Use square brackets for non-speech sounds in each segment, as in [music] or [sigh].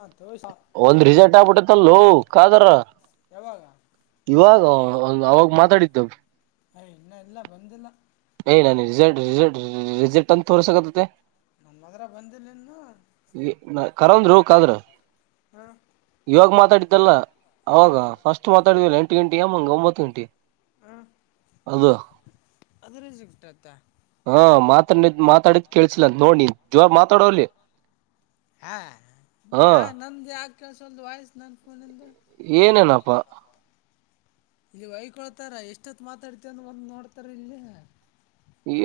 ಹಾಂ ತೋರ್ಸ ಒಂದ್ ರಿಸಲ್ಟ್ ಆಗ್ಬಿಟ್ಟತ್ತಲ್ಲೂ ಕಾದರ ಯಾವಾಗ ಇವಾಗ ಅವಾಗ ಮಾತಾಡಿದ್ದವು ಯ್ ಇಲ್ಲ ಇಲ್ಲ ಬಂದಿಲ್ಲ ನೀ ನಾನ ರಲ್ ರಲ್ ರಿಜೆಕ್ಟ್ ಅಂತ ತೋರಿಸಕತೆತ್ತೇ ನಮ್ಮದ್ರ ಬಂದಿಲ್ಲ ಇನ್ನು ಕರಂದ್ರು ಇವಾಗ ಮಾತಾಡತ್ತಲ್ಲ ಅವಾಗ ಹಾಂ ಫಸ್ಟ್ ಮಾತಾಡಿದವ ಎಂ ಗಂಟೆಯ ಒಂದು ಒಂಬತ್ತು ಗಂಟೆ ಅದು ಅದ್ರೆ ಸಿಗ್ತತ್ತ ಹಾ ಮಾತಾದ್ ಮಾತಾಡಿದ್ ಕೇಳಸಲ ನೋಡ್ ನೀ ಜವಾಬ ಮಾತಾಡವಲಿ ಹಾ ಯಾ ನಂದು ಯಾ ಕೆಲಸಲ್ ವಾಯ್ಸ್ ನನ್ ಫೋನಂದು ಏನನಪ್ಪ ಇಲ್ಲಿ ವೈಕೊಳ್ತಾರ ಎಷ್ಟೊತ್ ಮಾತಾಡ್ತವಂದ ಒಂದು ನೋಡ್ತಾರ ಇಲ್ಲಿ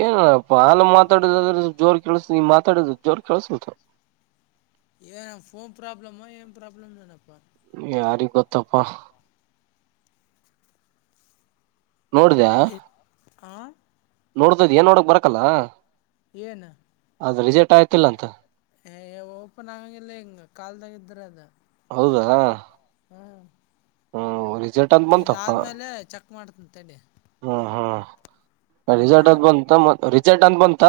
ಏನಪ್ಪ ಹಾಲ ಮಾತಾಡುದಾದ್ರ ಜೋರ್ ಕೆೇಳಸ ನೀ ಮಾತಾಡುದು ಜೋರ್ ಕೆೇಳಸಲ್ತ್ [unintelligible] ಏ ನ ಫೋನ್ ಪ್ರಾಬ್ಲಮ ಏ ಪ್ರಾಬ್ಲಮ ನನಪ್ಪ ಇತ್ತಪ್ಪ [inaudible] ನೋಡ್ದದ್ ಏನ್ ನೋಡಕ್ ಬರಕಲ್ಲ ಏನು ಅದ ರಿಜೆಕ್ಟ್ ಆಯ್ತಿಲ್ಲ ಅಂತ ಓಪನ್ ಆಗಂಗಿಲ್ಲ ಹಿಂಗ್ ಕಾಲ್ದಾಗ ಇದ್ರ ಅದ ಹೌದಾ ಹಾ ಇದಾದ್ಮೇಲೆ ಚೆಕ್ ಮಾಡ್ತನ್ಂತಡಿ ರಿಜರ್ಟ್ ಅಂತ್ ಬಂತ ಮ ರಿಜರ್ಟ್ ಅಂತ ಬಂತ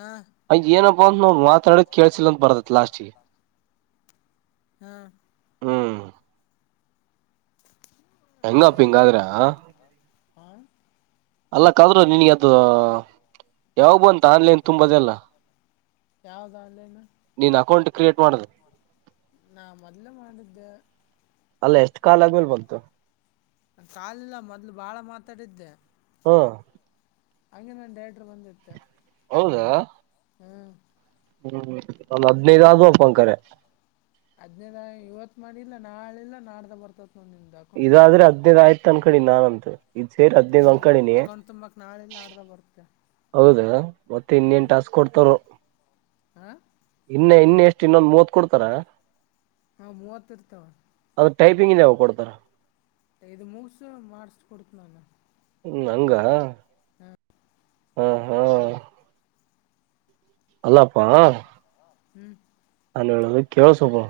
ಹಾಂ ಅಯ ಏನಪ್ಪಾ ಅಂತ ನಾವು ಮಾತಾಡಿದ ಕೇಳ್ಸಿಲ್ಲಂತ ಬರ್ತತ್ ಲಾಸ್ಟ್ಗೆ ಹ್ಮ ಹೆಂಗ ಅಪ್ಪಿ ಹೆಂಗಾದ್ರೆ ಹ ಅಲ್ಲ ಕಾದ್ರರು ನಿನ್ಗೆ ಅದು ಯಾವಾಗಂತ ಆನ್ಲೈನ್ ತುಂಬದೆಲ್ಲ ಯಾವುದು ಆನ್ಲೈನ್ ನೀನ್ ಅಕೌಂಟ್ ಕ್ರಿಯೇಟ್ ಮಾಡುದು ನಾ ಮೊದ್ಲೇ ಮಾಡಿದ್ದೆ ಅಲ್ಲ ಎಷ್ಟ ಕಾಲ್ ಆದ್ಮೇಲೆ ಬಂತು ಕಾಲಿಲ್ಲ ಮೊದ್ಲು ಬಾಳ ಮಾತಾಡಿದ್ದೆ ಹ್ಮ ಹಂಗೇನ ಒಂದು ಡಯಾಟರ ಬಂದ ಇತ್ತ ಹೌದಾ ಹ್ಮ್ ಹ್ಮ್ ಒಂದ್ ಹದನೈದು ಆಗ ಒಪ್ಪಂಕರ ನಾಳೆಲ್ಲಾ ನಾಡ್ದ ಬರ್ತ ಇದಾದ್ರೆ ಹದನೈದ್ ಆಯ್ತ ಅನಕೊಳಿ ನಾನಂತ ಇದ್ ಸೇರಿ ಹದನೈದ್ ಅನ್ಕಳಿನಿ ಡ ವರ್ತ ಹೌದಾ ಮತ್ತೆ ಇನ್ನೇನ್ ಟಾಸ್ಕ್ ಕೊಡ್ತವರು ಹಾಂ ಇ ಇನ್ನ ಎಷ್ಟು ಇನ್ನೊಂದು ಮೂವತ್ ಕೊಡ್ತಾರ ಹಾ ಮೂವತ್ತುರ್ತಾವ ಅದ್ರ ಟೈಪಿಂಗ್ ಇದೆ ಅವಕರದ್ ಇದು ಮುಗಸು ಮಾಡಸ ಕೊಡತನಾನ ಹ್ಮ್ ನಂಗ ಹ್ಮ್ ಹ್ಮ್ ಅಲ್ಲಪ್ಪಾ ಹ್ಮ್ ನಾನ ಹೇಳದು ಕೇಳಸೊದು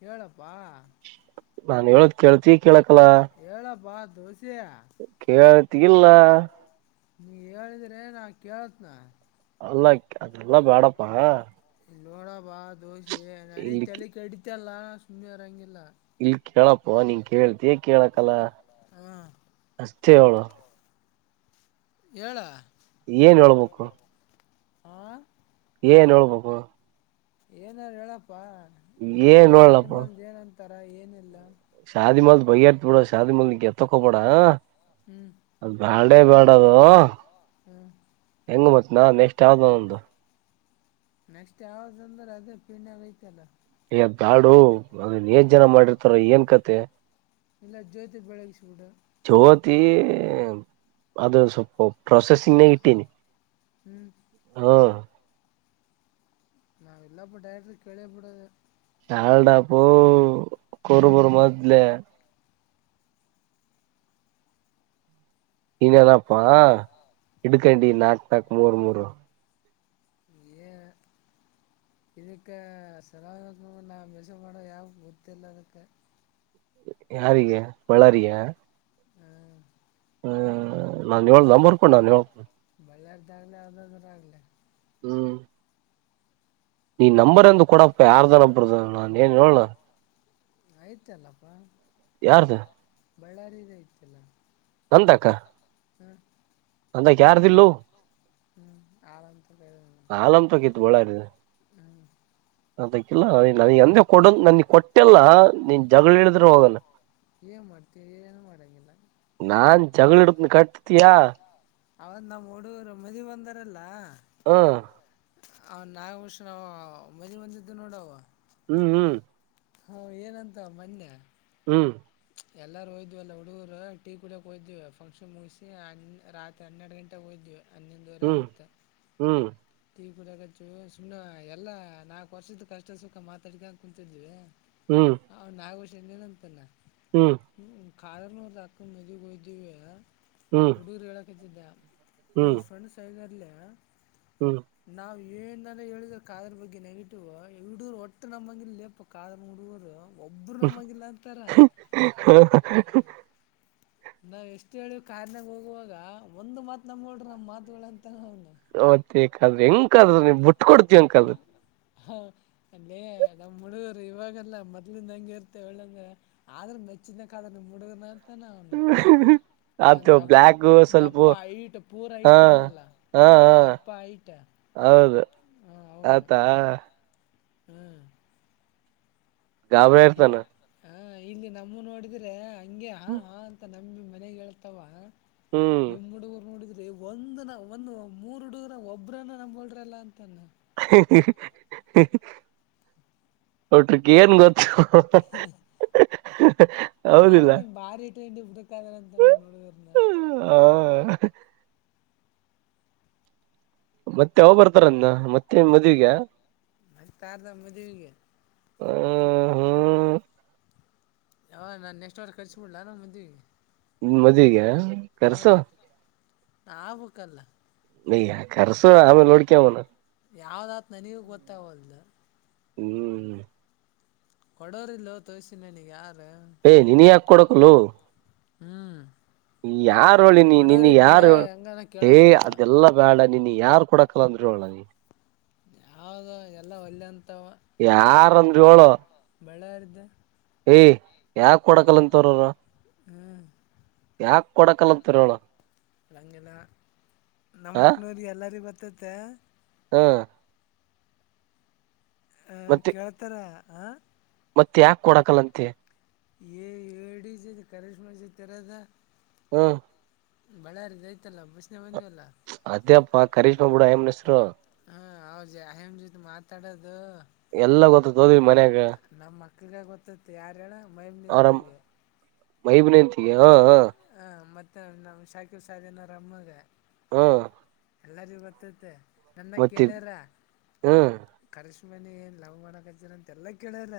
ಹೇಳಪ್ಪಾ ನಾನ್ ಹೇಳದ ಕೇಳ್ತಿ ಕೇಳಕಲ್ಲ ದೋಸೆಯಾ ಕೇಳತಿಲ್ಲ ನೀ ಹೇಳಿದ್ರೆ ನಾ ಕೇೇಳತ್ನ ಅಲ್ಲ ಅದೆಲ್ಲಾ ಬೇಡಪ್ಪಾ ನೋಡ ಬಾ ದೋಸೆ ನನಗೆ ಇಲ್ಲಿ ತಲಿ ಕಡಿತಲ್ ಸುಮನ್ ಇರಂಗಿಲ ಇಲ್ ಕೇಳಪ್ಪ ನೀನ್ ಕೇಳ್ತೀ ಕೇಳಕ್ಲ್ಲ ಹಾ ಅಷ್ಟೇ ಹೇಳು ಏಳ ಏನ್ ಹೇಳಬೇಕು ಹಾ ಏನ್ ಹೇಳಬೇಕು ಏನಾರ ಹೇಳಪ್ಪಾ ಮತ್ತೆ ಏನ್ ಹೇಳಪ್ಪ ಶಾದಿಮನ್ ಏನ ಅಂತಾರ ಏನಿಲ್ಲ ಶಾದಿ ಮಾಲ್ ಬೈ ಇರ್ತ ಬಿಡ ಶಾದಿ ಮಾಲ್ ನಿ ಎತ್ತಕೋಬೇಡ ಹ್ಮ್ ಅದ್ ಬಾಳ ಲೇ ಬೇಡದು ಹ್ಮ್ ಹೆಂಗ ಮತ್ ನಾ ನೆಕ್ಸ್ಟ್ ಯಾವ್ದ್ ಒಂದು ನೆಕ್ಸ್ಟ್ ಯಾವ್ದ ಅಂದ್ರೆ ಅದೇ ಪಿಣಾಗಐತಲ್ಲ ಹೇ ಆದಬೇಡೋ ಅ ನೇಜ್ ಜನ ಮಾಡಿರ್ತಾರ ಏನ್ ಕತೆ ಇಲ್ಲ ಜ್ಯೋತಿ ಬೆಳಗಿಸ್ಬಿಡು ಚವತ್ ಅದು ಸ್ವಲ್ಪ ಪ್ರೊಸೆಸಿಂಗ್ನಾಗ ಇಟ್ಟೀನಿ ಹ್ಞೂ ಹಾ ನಾವೆಲ್ಲಾಪ್ಪ ಡೈರೆಕ್ಟಿ ರಿ ಕೇಳೆ ಬಿಡದ. ಹಾಳಟಾಪ್ಪ ಹ್ಞೂ ಕುರಬರು ಮೊದಲೇ ನೀನಪ್ಪಾ ಇಡುಕಂಡಿ ನಾಕು ನಕು ಮೂರು ಏ [inaudible] ಇದಕ್ಕೆ ಸಲ ನಾ ಮಸ ಮಾಡೋ ಯಾವ ಗೊತ್ತಿಲ್ಲ ಅದಕ್ಕೆ ಯಾರಿಗೆ ಬಳ್ಳಾರಿಗೆ ಹ್ಞೂ ಹ ನಾನ್ ಹೇಳ ನಂಬರ ಕೊಡು ನಾನು ಹೇಳ್ಕ ಒಳ್ಳೆಯ್ದಾಗ ಅರ ಆಗಲ್ಲ ಹ್ಮ್ ನೀ ನಂಬರ್ ಎಂದು ಕೊೂಡಪ್ಪ ಯಾರ್ದ ಒಬ್ಬರದ ನಾ ಏನ್ ಹೇಳೋಣ. ಆಯ್ತ ಅಲ್ಲಪ್ಪಾ. ಯಾರನ ಬಳ್ಳಾರೀಲಿ ಐತಲ್ಲ. ನನ್ ತಕ. ಹ್ಮ್. ನಂತೈಕ ಯಾರದ ಇಲ್ಲೊ. ಹ್ಮ್ ಆಳಂತ ಹೇಳಿ ಆಲಮ್ ತಗಿತ್ ಹ್ಮ್. ನಂತ್ಯಕ ಇಲ್ಲ ನನಗೆ ಎಂದೇ ಕೊಡುನ ನನ್ಗ ಕೊಟ್ಟ. ಇಟ್ಟಲ್ಲ ನೀನ್ ಜಗಳ ಕೇಳಿದ್ರು ಹೋಗಲ. ಏನು ಮಾಡ್ತೀವಿ ಏನು ಮಾಡೋಂಗಿಲ್ಲ ನನ್ ಜಗಳ ಹಿಡದಿನಿ ಕಟ್ಟತಿಯಾ. ಅವತ ನಮ್ಮ್ ಹುಡುಗುರು ಮದವಿ ಅಂದಾರಲ್ಲ. ಹ. ಹ ನಾಗ ವರ್ಷ ನ ಮದವಿಗೆ ಬಂದಿದ್ದು ನೋಡ ಅವ. ಹ್ಮ್ ಹ್ಮ್. ಅವ ಏನಂತ ಮೊನ್ನೆ. ಹ್ಮ್ ಎಲ್ಲಾರೂ ಹೋಗಿದ್ದೀವಿ ಅಲ್ಲ ಹುಡುಗರು ಟೀ ಕುಡಿಯಕ್ ಹೋಗಿದ್ವಿ ಫಂಕ್ಷನ್ ಮುಗಿಸಿ ರಾತ್ರಿ ಹನ್ನೆರಡ ಗಂಟೆಗೆ ಹೋಗಿದ್ವಿ. ಹ್ಮ್ ಹ್ಮ್. ಟಿ ಕುಡಿಯಾಕತ್ತೀವಿ ಸುಮ್ಮನೆ ಎಲ್ಲ ನಾಲ್ಕು ವರ್ಷದ ಕಷ್ಟದ ಸುಖ ಮಾತಾಡ್ಕೋತ ಕುೂಂತಿದ್ದೀವಿ. ಹ್ಮ್ ಅವ ನಾಗಭಷನ ಏನ ಅಂತಾನ. ಹ್ಮ್. ಕಾಳೆ ನೂರದ ಅಕ್ಕ ನ ಮದಿವಿ ಹೋಗಿದ್ದಿವಿಯ ಹ್ಮ್ ಹುಡುಗರ ಹೇಳಕತ್ತಿದ್ದ. ಹ್ಮ್ ಯುವರ್ ಫ್ರೆಂಡ್ಸಾಗ್ಯಾರ್ಲ್ಯಾ. ಹ್ಮ್ ನವ ಈ ಏನಾನ ಹೇಳಿದ್ರ ಕಾದ್ರ ಬಗ್ಗೆ ನೆಗೆಟಿವ್ ಇವರು ಒಟ್ಟು ನಮ್ಮಂಗಿರ್ಲಿಪ್ಪ ಕಾದ ಹುಡುಗರು. ಒಬ್ರು ನಂಬಂಗಿಲ್ಲ ಅಂತಾರ. ಹ [unintelligible] ನಾವ್ ಎಷ್ಟು ಹೇಳಿವ ಕಾರ್ನ್ಯಾಗ ಹೋಗುವಾಗ ಒಂದ್ ಮಾತ್ ನಂಬೋದರ ನಮ್ ಮಾತುಗಳ ಅಂತ ಅವ. ಓಕೆ ಕದ್ರಾ ಹೆಂಗ ಕಾದ್ರ ನೀ್ ಬಿಟ್ ಕೊಡ್ತಿ ಹಾಂಗ ಕದ್ರಾ. ಹ ಅಲ್ಲೇ ನಮ್ಮ್ ಹುಡುಗುರ ಇವಾಗಲ್ಲ ಮೊದ್ಲಿಂದ ಹಂಗೆ ಇರ್ತೇವ್ ಒಳ್ಳಂದ ಆದ್ರ. ಹೆಚ್ಚಿನ ಕದ್ರಾ ನಮ್ಮ ಹುಡುಗನ ಅಂತಾನ. [unintelligible] ಅಂದ ದಪ್ಪ ಬ್ಲ್ಯಾಕ್ ಸ್ವಲ್ಪ ದಪ್ಪ ಹೈಟ್ ಪೂರಾ ಹಾ ಹೈಟ್ ಇದನಲ. ಹಾ ಹಾ ದಪ್ಪ ಹೈಟ್. ಹೌದು ಆತ. ಹ್ಮ್. ಗಾಬ್ರಿ ಇ ಇರ್ತಾನ. ಹ ಇಲ್ಲಿ ನಮ್ಮ ನೋಡಿದ್ರೆ ಹಂಗೆ ಹ ಹಾ ಅಂತ ನಂಬಿ ಮನೆಗ್ ಹೇಳ್ತಾವ. ಹ್ಮ್ ನಿಮ್ಮ ಹುಡುಗರು ನೋಡಿದರ. ಈ ಒಂದ ನ ಒಂದು ಮೂರು ಹಡುಗನ ಒಬ್ಬ್ರನ್ನ ನಂಬೋರ ಅಲ್ಲ. ಒಟ್ರಕ್ಕೆ ಏನ್ ಗೊತ್ತ. [unintelligible] ಆದ್ರ ನಿಮ್ ಬಾರಿ ಟ್ರಂಡ ಹುಡಕ್ಾದ್ರ ಅಂತ ನಾವ್ ನೋಡ್ದರ್ನ. [unintelligible] ಮತ್ತೆ ಯಾವಾಗ ಬರ್ತಾರಂನ ಮತ್ತ ಏನ್ ಮದುವಿಗ. ಮತ್ತ ಯಾರದ ಮದುವಿಗಿ. ಹ್ಮ ಹ್ಮ. ಯಾವ ನಾನ್ ನೆಕ್ಸ್ಟ್ ವಾರ ಕಳಿಸಿ ಕೊಡ್ಲಾ ಮದುವಿಗಿ. ಹ್ಮ್ಮ್ ಮದುವಿಗ್ಯಾ ಕರ್ಸೋ. ಆಗಬೇಕಲ್ಲ ನ ಕರ್ಸ ಆಮೇಲ್ ನೋಡ್ಕೋ ಅವನ್ನ ಯಾವ್ದತ್ ಆತ್ತ ನನಿಗ ಗೊತ್ತಾಗವಲ್ತು ಹ್ಮ್ ಕೊಡೋರಿಲ್ಲ ತೋಸಿನ ನೀಗ್ ಯಾರು ಏ್ ನೀನ್ ಯಾಕ ಕೊಡಕಲ್ಲು ಹ್ಮ್ ಯಾರ ಹೇಳಳಿನ ನಿನ್ ಯಾರು ಹೆಂಗನ ಹೇ ಕೇಳಕಪ್ಪ ಅದೆಲ್ಲಾ ಬ್ಯಾಡ ನೀನ್ ಯಾರ್ ಕೊಡಕಲ್ಲ ಅಂದ್ರರು ಹೇಳಳ್ಳ ನೀ ಯಾವ್ದ ಎಲ್ಲ ಒಲ್ಲೆ ಅಂತ ಯಾರಂದ್ರಿ ಏಳು ಮಳರ್ದ ಏ ಯಾಕ ಕೊಡಕಲ್ಲಂತವರ್ರ ಹ್ಞೂ ಯಾಕ ಕೊಡಕಲ್ಲಂತ ರೋಳ ಅಂಗೆಲ್ಲ ಹ ನಮ್ಮ ಅಕ್ಸೊರಿಗೆ ಎಲ್ಲರಿಗ ಗೊತ್ತಾಯ್ತಿ ಹಾ ಹಹ ಕೇಳ್ತಾರ ಹಾಂ ಮತ್ತ ಯಾಕ ಕೊಡಕಲ್ಲಂತೆ ಡಿ ಕಶ್ಮಾತಿರದ ಹ್ಮ ಬಳ್ಳಾರಿ ಐತಲ್ಲಾ ಬಷನೆ ಬಂದ್ಲ್ಲ ಅದೇಪ್ಪ ಕರಿಷ್ಮಾ ಬಿಡು, ಆಯಮ್ಮನ ಹೆಸರು ಹಾ ಹೌ ಜಹೇಮ ಜೊತೆ ಮಾತಾಡದು ಎಲ್ಲಾ ಗೊತ್ತದ ಹೋದ್ವಿ ಮನ್ಯಾಗ ನಮ್ ಮಕ್ಳಿಗೆ ಗೊತ್ತೈತ್ತ ಯಾರಣ ಮೈಮ ಹೆಂಡತಿಗೆ ಮೈಮ ಹೆಂಡತಿ ಹಾ ಹ ಹ ಮತ್ತೆ ನಮ್ ಶಾಕಿ ಸಧನ ರಮ್ಮಾಗ ಹಾ ಎಲ್ಲಾರಿ ಗೊತ್ತೈತಿ ನನ್ನ ಕೇಳ್ಯಾರ ಹ್ಮ್ ಕರ ಮನೆ ಏನ್ ಲವ್ ಮಾಡಣಕ್ಚ್ಚರ ಅಂತೆ ಎಲ್ಲ ಕೇಳಾರ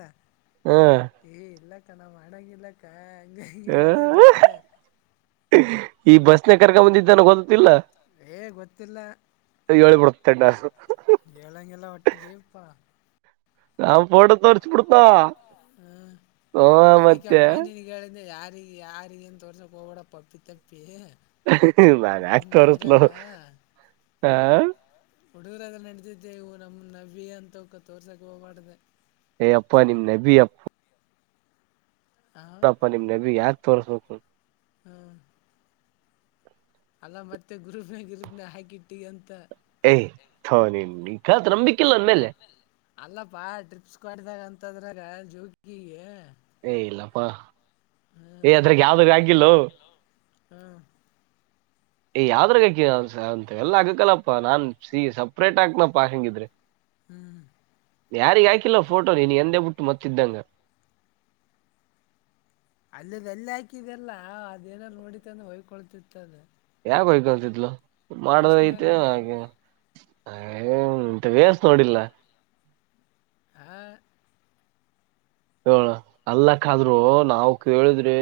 ಹ್ಮ್ ಏ ಇಲ್ಲ ನಾವ್ ಮಾಡಂಗಿಲ್ಲಕ್ಕ ಹಂಗ ಹಿಂಗಗೆ ಹೇಳಿದ್ ಮತ್ತೆ ಈ ಬಸ್ನೆ ಕರ್ಕ ಬಂದಿದ್ದೆ ವಲ್ಲ ಗೊತ್ತೈತಿಲ್ಲ ಹೇ ಗೊತ್ತಿಲ್ಲ [unintelligible] ಹೇಳಂಗಿಲ್ಲ ಒಟ್ಟಲಪ್ಪಾ ನಾವು ಪಡ ತೊರಿಚು ಕುತಾ ಹ್ಮ ಅದಕ್ಕೆಪ್ಪಾ ನೀಗೆ ಯಾರ ಯಾರಿಗೆಏ ತೋರಿಸ ಕೋಡ ಪಪ್ಪಿತ ನಾನ್ ಯಾಕ್ ತೋರಿಸ್ಲೋ ಅದ್ರಾಗ ಹುಡುಗರಾಗ ನಡೆದಿದ್ದೆ ಇವು ನಮ್ ನವಿ ಅಂತಕ ತೋರ್ಸಕ್ ಹೋಗ್ಬಡ್ದ ಏ ಅಪ್ಪಾ ನಿಮ್ ನಬಿ ಅಪ್ಪ ಹ ಹಪ್ಪಾ ನಿಮ್ ನವಿ ಯಾಕೆ ತೋರ್ಸ್ಬೇಕು ಹ್ಮ ಅಲ್ಲ ಮತ್ತೆ ಗ್ರೂಪ್ನ ಗ್ರೂಪ್ನ ಹಾಕಿಟ್ಟಿ ಅಂತ ಏ ತು ನಂಬಿಕೆ ಇಲ್ಲ ನನ್ನ ಮೇಲೆ ಮಾಡಿದಾಗ ಅಂತದ್ರಾಗ ಜೋಕಿಗೆ ಏ ಇಲ್ಲಪ್ಪಾ ಏ ಹ್ಮ್ ಅದ್ರಕ್ಕೆ ಯಾವ್ದ ಆಗಿಲ್ಲು ಹ್ಮ್ ಯಾವ್ರಾಗಾಕ ಅಂತ ಎಲ್ಲ ಆಗಕಲ್ಲಪ್ಪಾ ನಾನ್ ಸಿ ಸಪ್ರೇಟ್ ಆಾಕ್ನಪ್ಪಾ ಹೆಂಗಿದ್ರೆ ಹ್ಮ್ ಯಾರಿಗೆ ಹಾಕಿಲ್ಲ ಫೋಟೋ ನೀನ್ ಎಂದೇ ಬಿಟ್ಟು ಮತ್ತ ಇದಿದ್ದಂಗ ಅಲ್ಲದ ಅಲ್ಲಿ ಹಾಕಿದೆಲ್ಲ ಅದೇನಾರ ನೋಡಿತಾನೆ ಹಯ್ಕೊಳ್ತಿತ್ತಾನೆ ಯಾಕತಿದ್ಲು ಮಾಡದ ಬಸ್ನಾಗ ಐತೆ ಹಾಗೆ [unintelligible] ಏಂತ ವೇಸ್ ನೋಡಿಲ್ಲ [unintelligible] ಹ ಹ ಅಲ್ಲಕ್ಕ ಆದ್ರು ನಾವವು ಕೇಳಿದ್ರಿ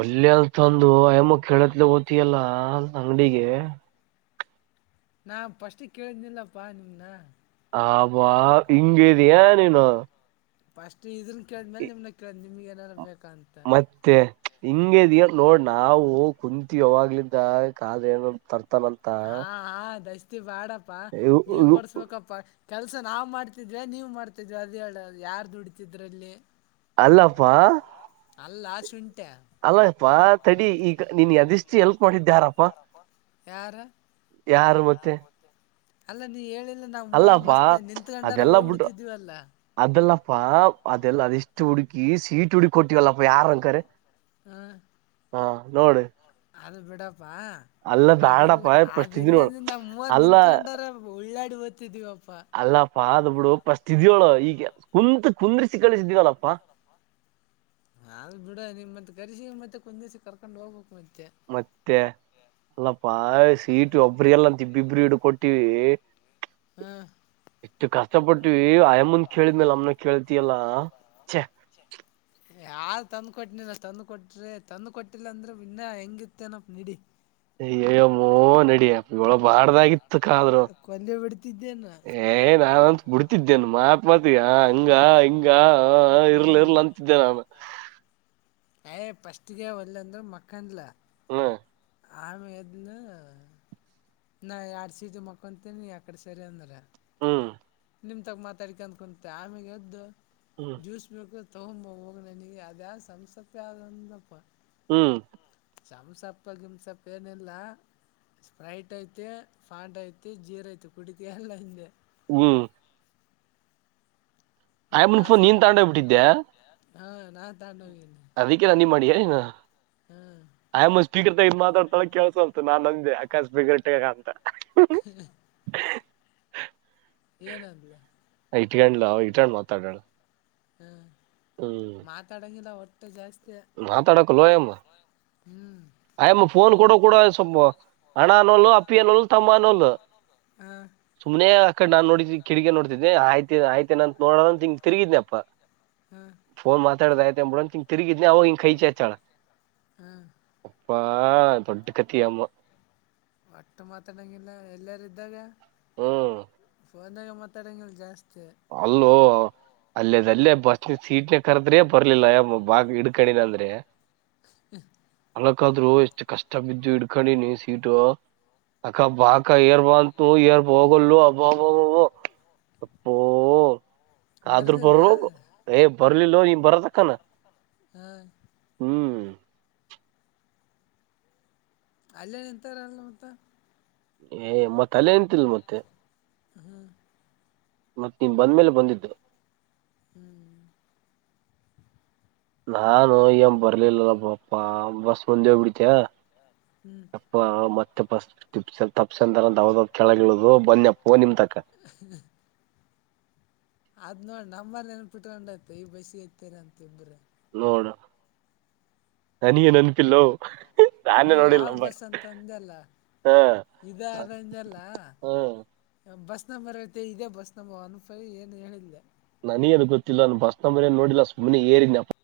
ಒಲ್ಲೆ ಅಂತಂದು ಅಯಮ ಕೇಳತ್ಲಿ ಓತಿಯಲ್ಲ ಅಂಗಡಿಗೆ ನಾ ಫಸ್ಟ್ಗೆ ಕೇಳಿದನಿಲ್ಲಪ್ಪಾ ನಿಮನ್ನ ಆಬಾ ಇಂಗದ ಏ ನೀನು ಫಸ್ಟ್ ಇದನ್ ಕೇಳಿದ್ಮೇಲೆ ನಿಮ್ ಕೇಳ್ದ್ ನಿಮ್ಗೆ ನಾರು ಬೇಕು ಮತ್ತೆ ಹಿಂಗ ಇದ್ಯ ನೋಡ್ ನಾವು ಕುಂತ ಯಾವಾಗ್ಲಿಂದ ಕಾದ ಏನ ತರ್ತವಿ ತ್ತನಂತ ಹಾ ಹಾ ದಸ್ತಿ ಬಾಡಪ್ಪಾ ನೀವ ಕೊಡ್ಸ್ಬೇಕಪ್ಪಾ ಕೆಲ್ಸ ನಾವವು ಮಾಡ್ತಿದ್ವಿ ನೀವು್ ಮಾಡ್ತಿದ್ವಿ ಅದ ಹೇಳದು ಯಾರ್ ದುಡಿತಿದ್ರಲ್ಲಿ ಅಲ್ಲಪ್ಪಾ ಅಲ್ಲ ಶುಂ ಅಲ್ಲಪ್ಪಾ ತಡಿ ಈಗ ನೀನ್ ಅದಿಷ್ಟು ಎಲ್ಪ್ ಮಾಡಿದ್ದ ಯಾರಪ್ಪಾ ಯಾರ ಯಾರ ಮತ್ತೆ ಅಲ್ಲ ನೀ ಹೇಳಿಲ್ಲ ನಾವವು ಮೂವರ್ ಅಲ್ಲಪ್ಪಾ ಮಸ್ತ್ ನಿತ್ಕಂಡಾರ ಹೋಗ್ ಬಿಿಡ್ತಿದೀವ ಅಲ್ಲಾ ಅಪ್ಪಾ ಅದೆಲ್ಲ ಅದೆಷ್ಟು ಹುಡುಕಿ ಸೀಟ ಹುಡುಕಿ ಕೊಟ್ಟಿವಲ್ಲಪ್ಪ ಯಾರ ಅಕಾರೆ ಹ್ಮ ಹಾ ನೋಡಿ ಅದು ಬಿಡಪಾ ಅದಿಲ್ಲ ಬ್ಯಾಡಪ್ಪ ಫಸ್ಟ್ ಇದ ನೋಡು ಅದಿಲ್ಲದಿಂದ ಮೂವರ್ ಅಲ್ಲ ನಿತ್ಕೊಂಡಾರ ಉಳ್ಳಾಡಿ ತಿದೀವಪ್ಪಾ ಪ ಆದ್ ಬಿಡು ಪ ಅಷ್ಟ ಇದ್ಯವಳ ಈಗ ಕುಂತ ಕುಂದ್ರಿಸಿ ಕಳಿಸಿದೀವಲ್ಲಪ್ಪಾ ಅಲ್ ಬಿಡ ನಿಮ್ತ್ ಕರಿಸಸಿ ಮತ್ತೆ ಕುಂದ್ ದಿವಸ ಕರ್ಕೊಂಡ್ ಹೋಗ್ಬೇಕು ಮತ್ ಮತ್ತೆ ಎಲ್ಲ ಪಾಯಸ ಟ ಒಬ್ಬ್ರ ಎಲ್ಲಂತ ಇಬ್ಬಿಬರು ಹಿಡು ಕೊಟ್ಟಿವವಿ ಹ್ಮ್ ಇಷ್ಟು ಕಷ್ಟಪಟ್ಟವಿ ಅಯಮಂದ ಕೇಳಿದ್ಮೇಲ್ ನಮ್ನ ಕೇಳ್ತಿಯಲ್ಲ ಚೆ ಯಾರ ತಂದ ಕೊಟ್ಟನಿಲ್ಲ ತಂದು ಕೊಟ್ರೆ ತಂದು ಕೊಟ್ಟಿಲ್ಲ ಅಂದ್ರೆ ಇನ್ನ ಹೆಂಗಿತ್ತೇನ ನಿಡಿ ಅಯ್ಯಯ್ಯೋ ಮೂೋ ನಡಿಯಳ ಬಾರ್ದಾಗಿತ್ತು ಕ್ಕಾದ್ರು ಕೊಲ್ಲೆ ಬಿಡ್ತಿದ್ದೇನ ಏ ನಾನ ಅಂತ ಬಿಡ್ತಿದ್ದೇನ್ ಮಾ ಮತ ಹಂಗ ಹಿಂಗ ಇರ್ಲ ಹ್ಮ್ ಇರ್ಲ ಅಂತಿದ್ದೆ ನಾನ ಯ್ ಪಫಸ್ಟ್ಗೆ ಒಲ್ಲ ಅಂದ್ರ ಮಕ್ಕಂದ್ಲ ಹ್ಮ್ ಆಮೇ ಎದನು ನಾ ಎಡು ಸೀಟ ಮಕ್ಕಂತೀನಿ ಎಕಡೆ ಸರಿ ಅಂದರ ಹ್ಮ ನಿಮ್ ತಗ ಮಾತಾಡಿಕ ಅಂದ್ಕೊಂತ ಆಮೇಾಗ ಎದ್ದು ಹ್ಮ್ ಜ್ಯೂಸ್ ಬೇಕು ತಗೊಂಬ ಹೋಗ ನನಗೆ ಅದ ಯಾವ ಸಂಸತ್ತ ಆದಂದಪ್ಪ ಹ್ಮ್ ಚಮ್ಸಪ್ಪ ಗಿಮ್ಸಪ್ಪ ಏನಿಲ್ಲ ಸ್ಪ್ರೈಟ್ ಐತಿ ಪಫಾಂಡ್ ಐತಿ ಜೀರ್ ಐತಿ ಕುಡಿತ ಎಲ್ಲ ಹಿಂದೆ ಹ್ಮ್ ಮತ್ತು ಆ ಆಯ್ಮನ್ಫೋನ್ ನೀನ್ ಫಾಂಟ್ ತಗೊಂಡ ಹೋಗ್ಬಿಟ್ಟಿದ್ದೆ ಹಾ ನಾನ್ ತ ಹೋಗಿ ಅದಕ್ಕೆ ನಾನಿ ಮಾಡಿ ಆ ಹಾ ಆಯ ಮ ಶೀಗ್ರತೆ ಇಗ ಮಾತಡ್ತಳ ಕೆಸ ಅಲ್ತ ನನ್ ನಂದಗೆ ಆಕಾಶ ಬಿಗರಟಗ ಅಂತ ಹ ಹ ಏನ ಅಂದ ಇಟ್ ಇಟಂಡ್ ಮಾತಾಡಳ ಹ್ಮ್ ಮಾತಾಡಂಗಿಲ್ಲ ಹೊಟ್ಟೆ ಜಾಸ್ತಿ ನಾ ತಡಕ ಲೋ ಎಮ ಹ್ಮ್ ಆ ಫೋನ್ ಕಡ ಕೂಡ ಅಣ ನೋಲ ಅಪ್ಪಿಯನೋಲ್ ತಮ್ಮ ನೋಲ್ ಹಾ ಸುಮನೆ ಅಕ್ಕಡೆ ನಾ ನೋಡಿದ್ದೀ ಕಿಗ ನೋಡ್ತಿದ್ದೆನೆಯ್ತ ಆಯ್ತನಂತ ನೋಡೋಂತ ಹಿಂಗ ತಿಗಿದ್ನಪ್ಪ ಹಾ ಫೋನ್ ಮಾತಾಡತ ತಿರಿಗತನ ಅವ ಈ ಕೈ ಚೆ ಚಳ ಹ್ಮ ಅಪ್ಪಾ ದೊಡ್ ಕತ್ತಿಯಾಮ ಒಟ್ಟು ಮಾತಾಡಂಗಿಲ್ಲ ಎಲ್ಲಾರ ಇದ್ದಾಗ ಹ್ಮ್ ಒಂದಾಗ ಮಾತಾಡೋಂಗಿಲ್ಲ ಜಾಸ್ತಿ ಅಲ್ಲು ಅಲ್ಲೇದ ಅಲ್ಲೇ ಬಸ್ನ ಸೀಟ್ನ ಕರದ್ರೆ ಬರ್ಲಿಲ್ಲ ಬಾಗ ಹಿಡ್ಕಣಿನ ಅಂದ್ರೆ ಹ್ಮ ಮಳಕಾದ್ರು ಎಷ್ಟು ಕಷ್ಟ ಬಿದ್ದು ಇಡ್ಕೊಂಡಿನಿ ಸೀಟು ಅಕ್ಕ ಬಾಕ ಏರ್ ಬಂತು ಏರ್ ಹೋಗಲ್ಲು ಅಬ್ಬಬ್ಬಬಬ ಆದ್ರೂ ಬರಲಿಲ್ಲ ಬರ ಏ ಬರ್ಲಿಲ್ಲ ನೀನ್ ಬರತಕ್ಕನ ಹ್ಮ ಹ್ಮ್ ಅಲ್ಲೇ ಎಂತಾರಲ್ಲ ಮತ್ತ ಏ ಮತ್ತ ಅಲ್ಲೆ ಎಂತಲ್ ಮತ್ತೆ ಹ್ಮ್ಮ ಮತ್ತತ್ ನೀನ್ ಬಂದ್ಮೇಲೆ ಬಂದಿದ್ದು ಹ್ಮ್ ನಾನು ಈ ಬರ್ಲಿಲ್ಲಲ್ಲ ಬಪಾ ಬಸ್ ಮುಂದೆ ಹೋಗ್ಬಿಡ್ತಯ ಹ್ಞೂ ಅಪ್ಪಾ ಮತ್ತೆಪ್ಪ ತಪ್ಸ ದಾವ ದ ಕೆಳಗಿಳುದು ಬನ್ನಿ ಅಪ್ಪ ನಿಮ್ ತ ್ಮ [inaudible] ಅದ್ ನೋಡ್ ನಮ್ಮರ್ ನೆನ್ಪಿಟ್ಕೊಂಡ್ ಈ ಬಸಿ ತ್ತರ ಅಂತ ತಿಂಬ್ರ ನೋಡ ನನಗೇ ನೆನಪಿಲ್ಲ ನೀ ಯಾರ ಬಸ್ ಅಂತ ಅಂದಲ್ಲ ಹಾ ಇದ ಅದಂದಲ್ಲ ಹಾ ಬಸ್ ನಮ್ಮರತೆ ಇದೆ ಬಸ್ ನಮ್ಮ ಅನ್ಫೈ ಏನು ಹೇಳಿಲ್ಲೆ ನನ ಅದು ಗೊತ್ತಿಲ್ಲ ನಾನು ಬಸ್ನಂಬ ಮನೇನು ನೋಡಿಲ್ಲ ಸುಮ್ಮನೆ ಏರಿನಯಪ್ಪ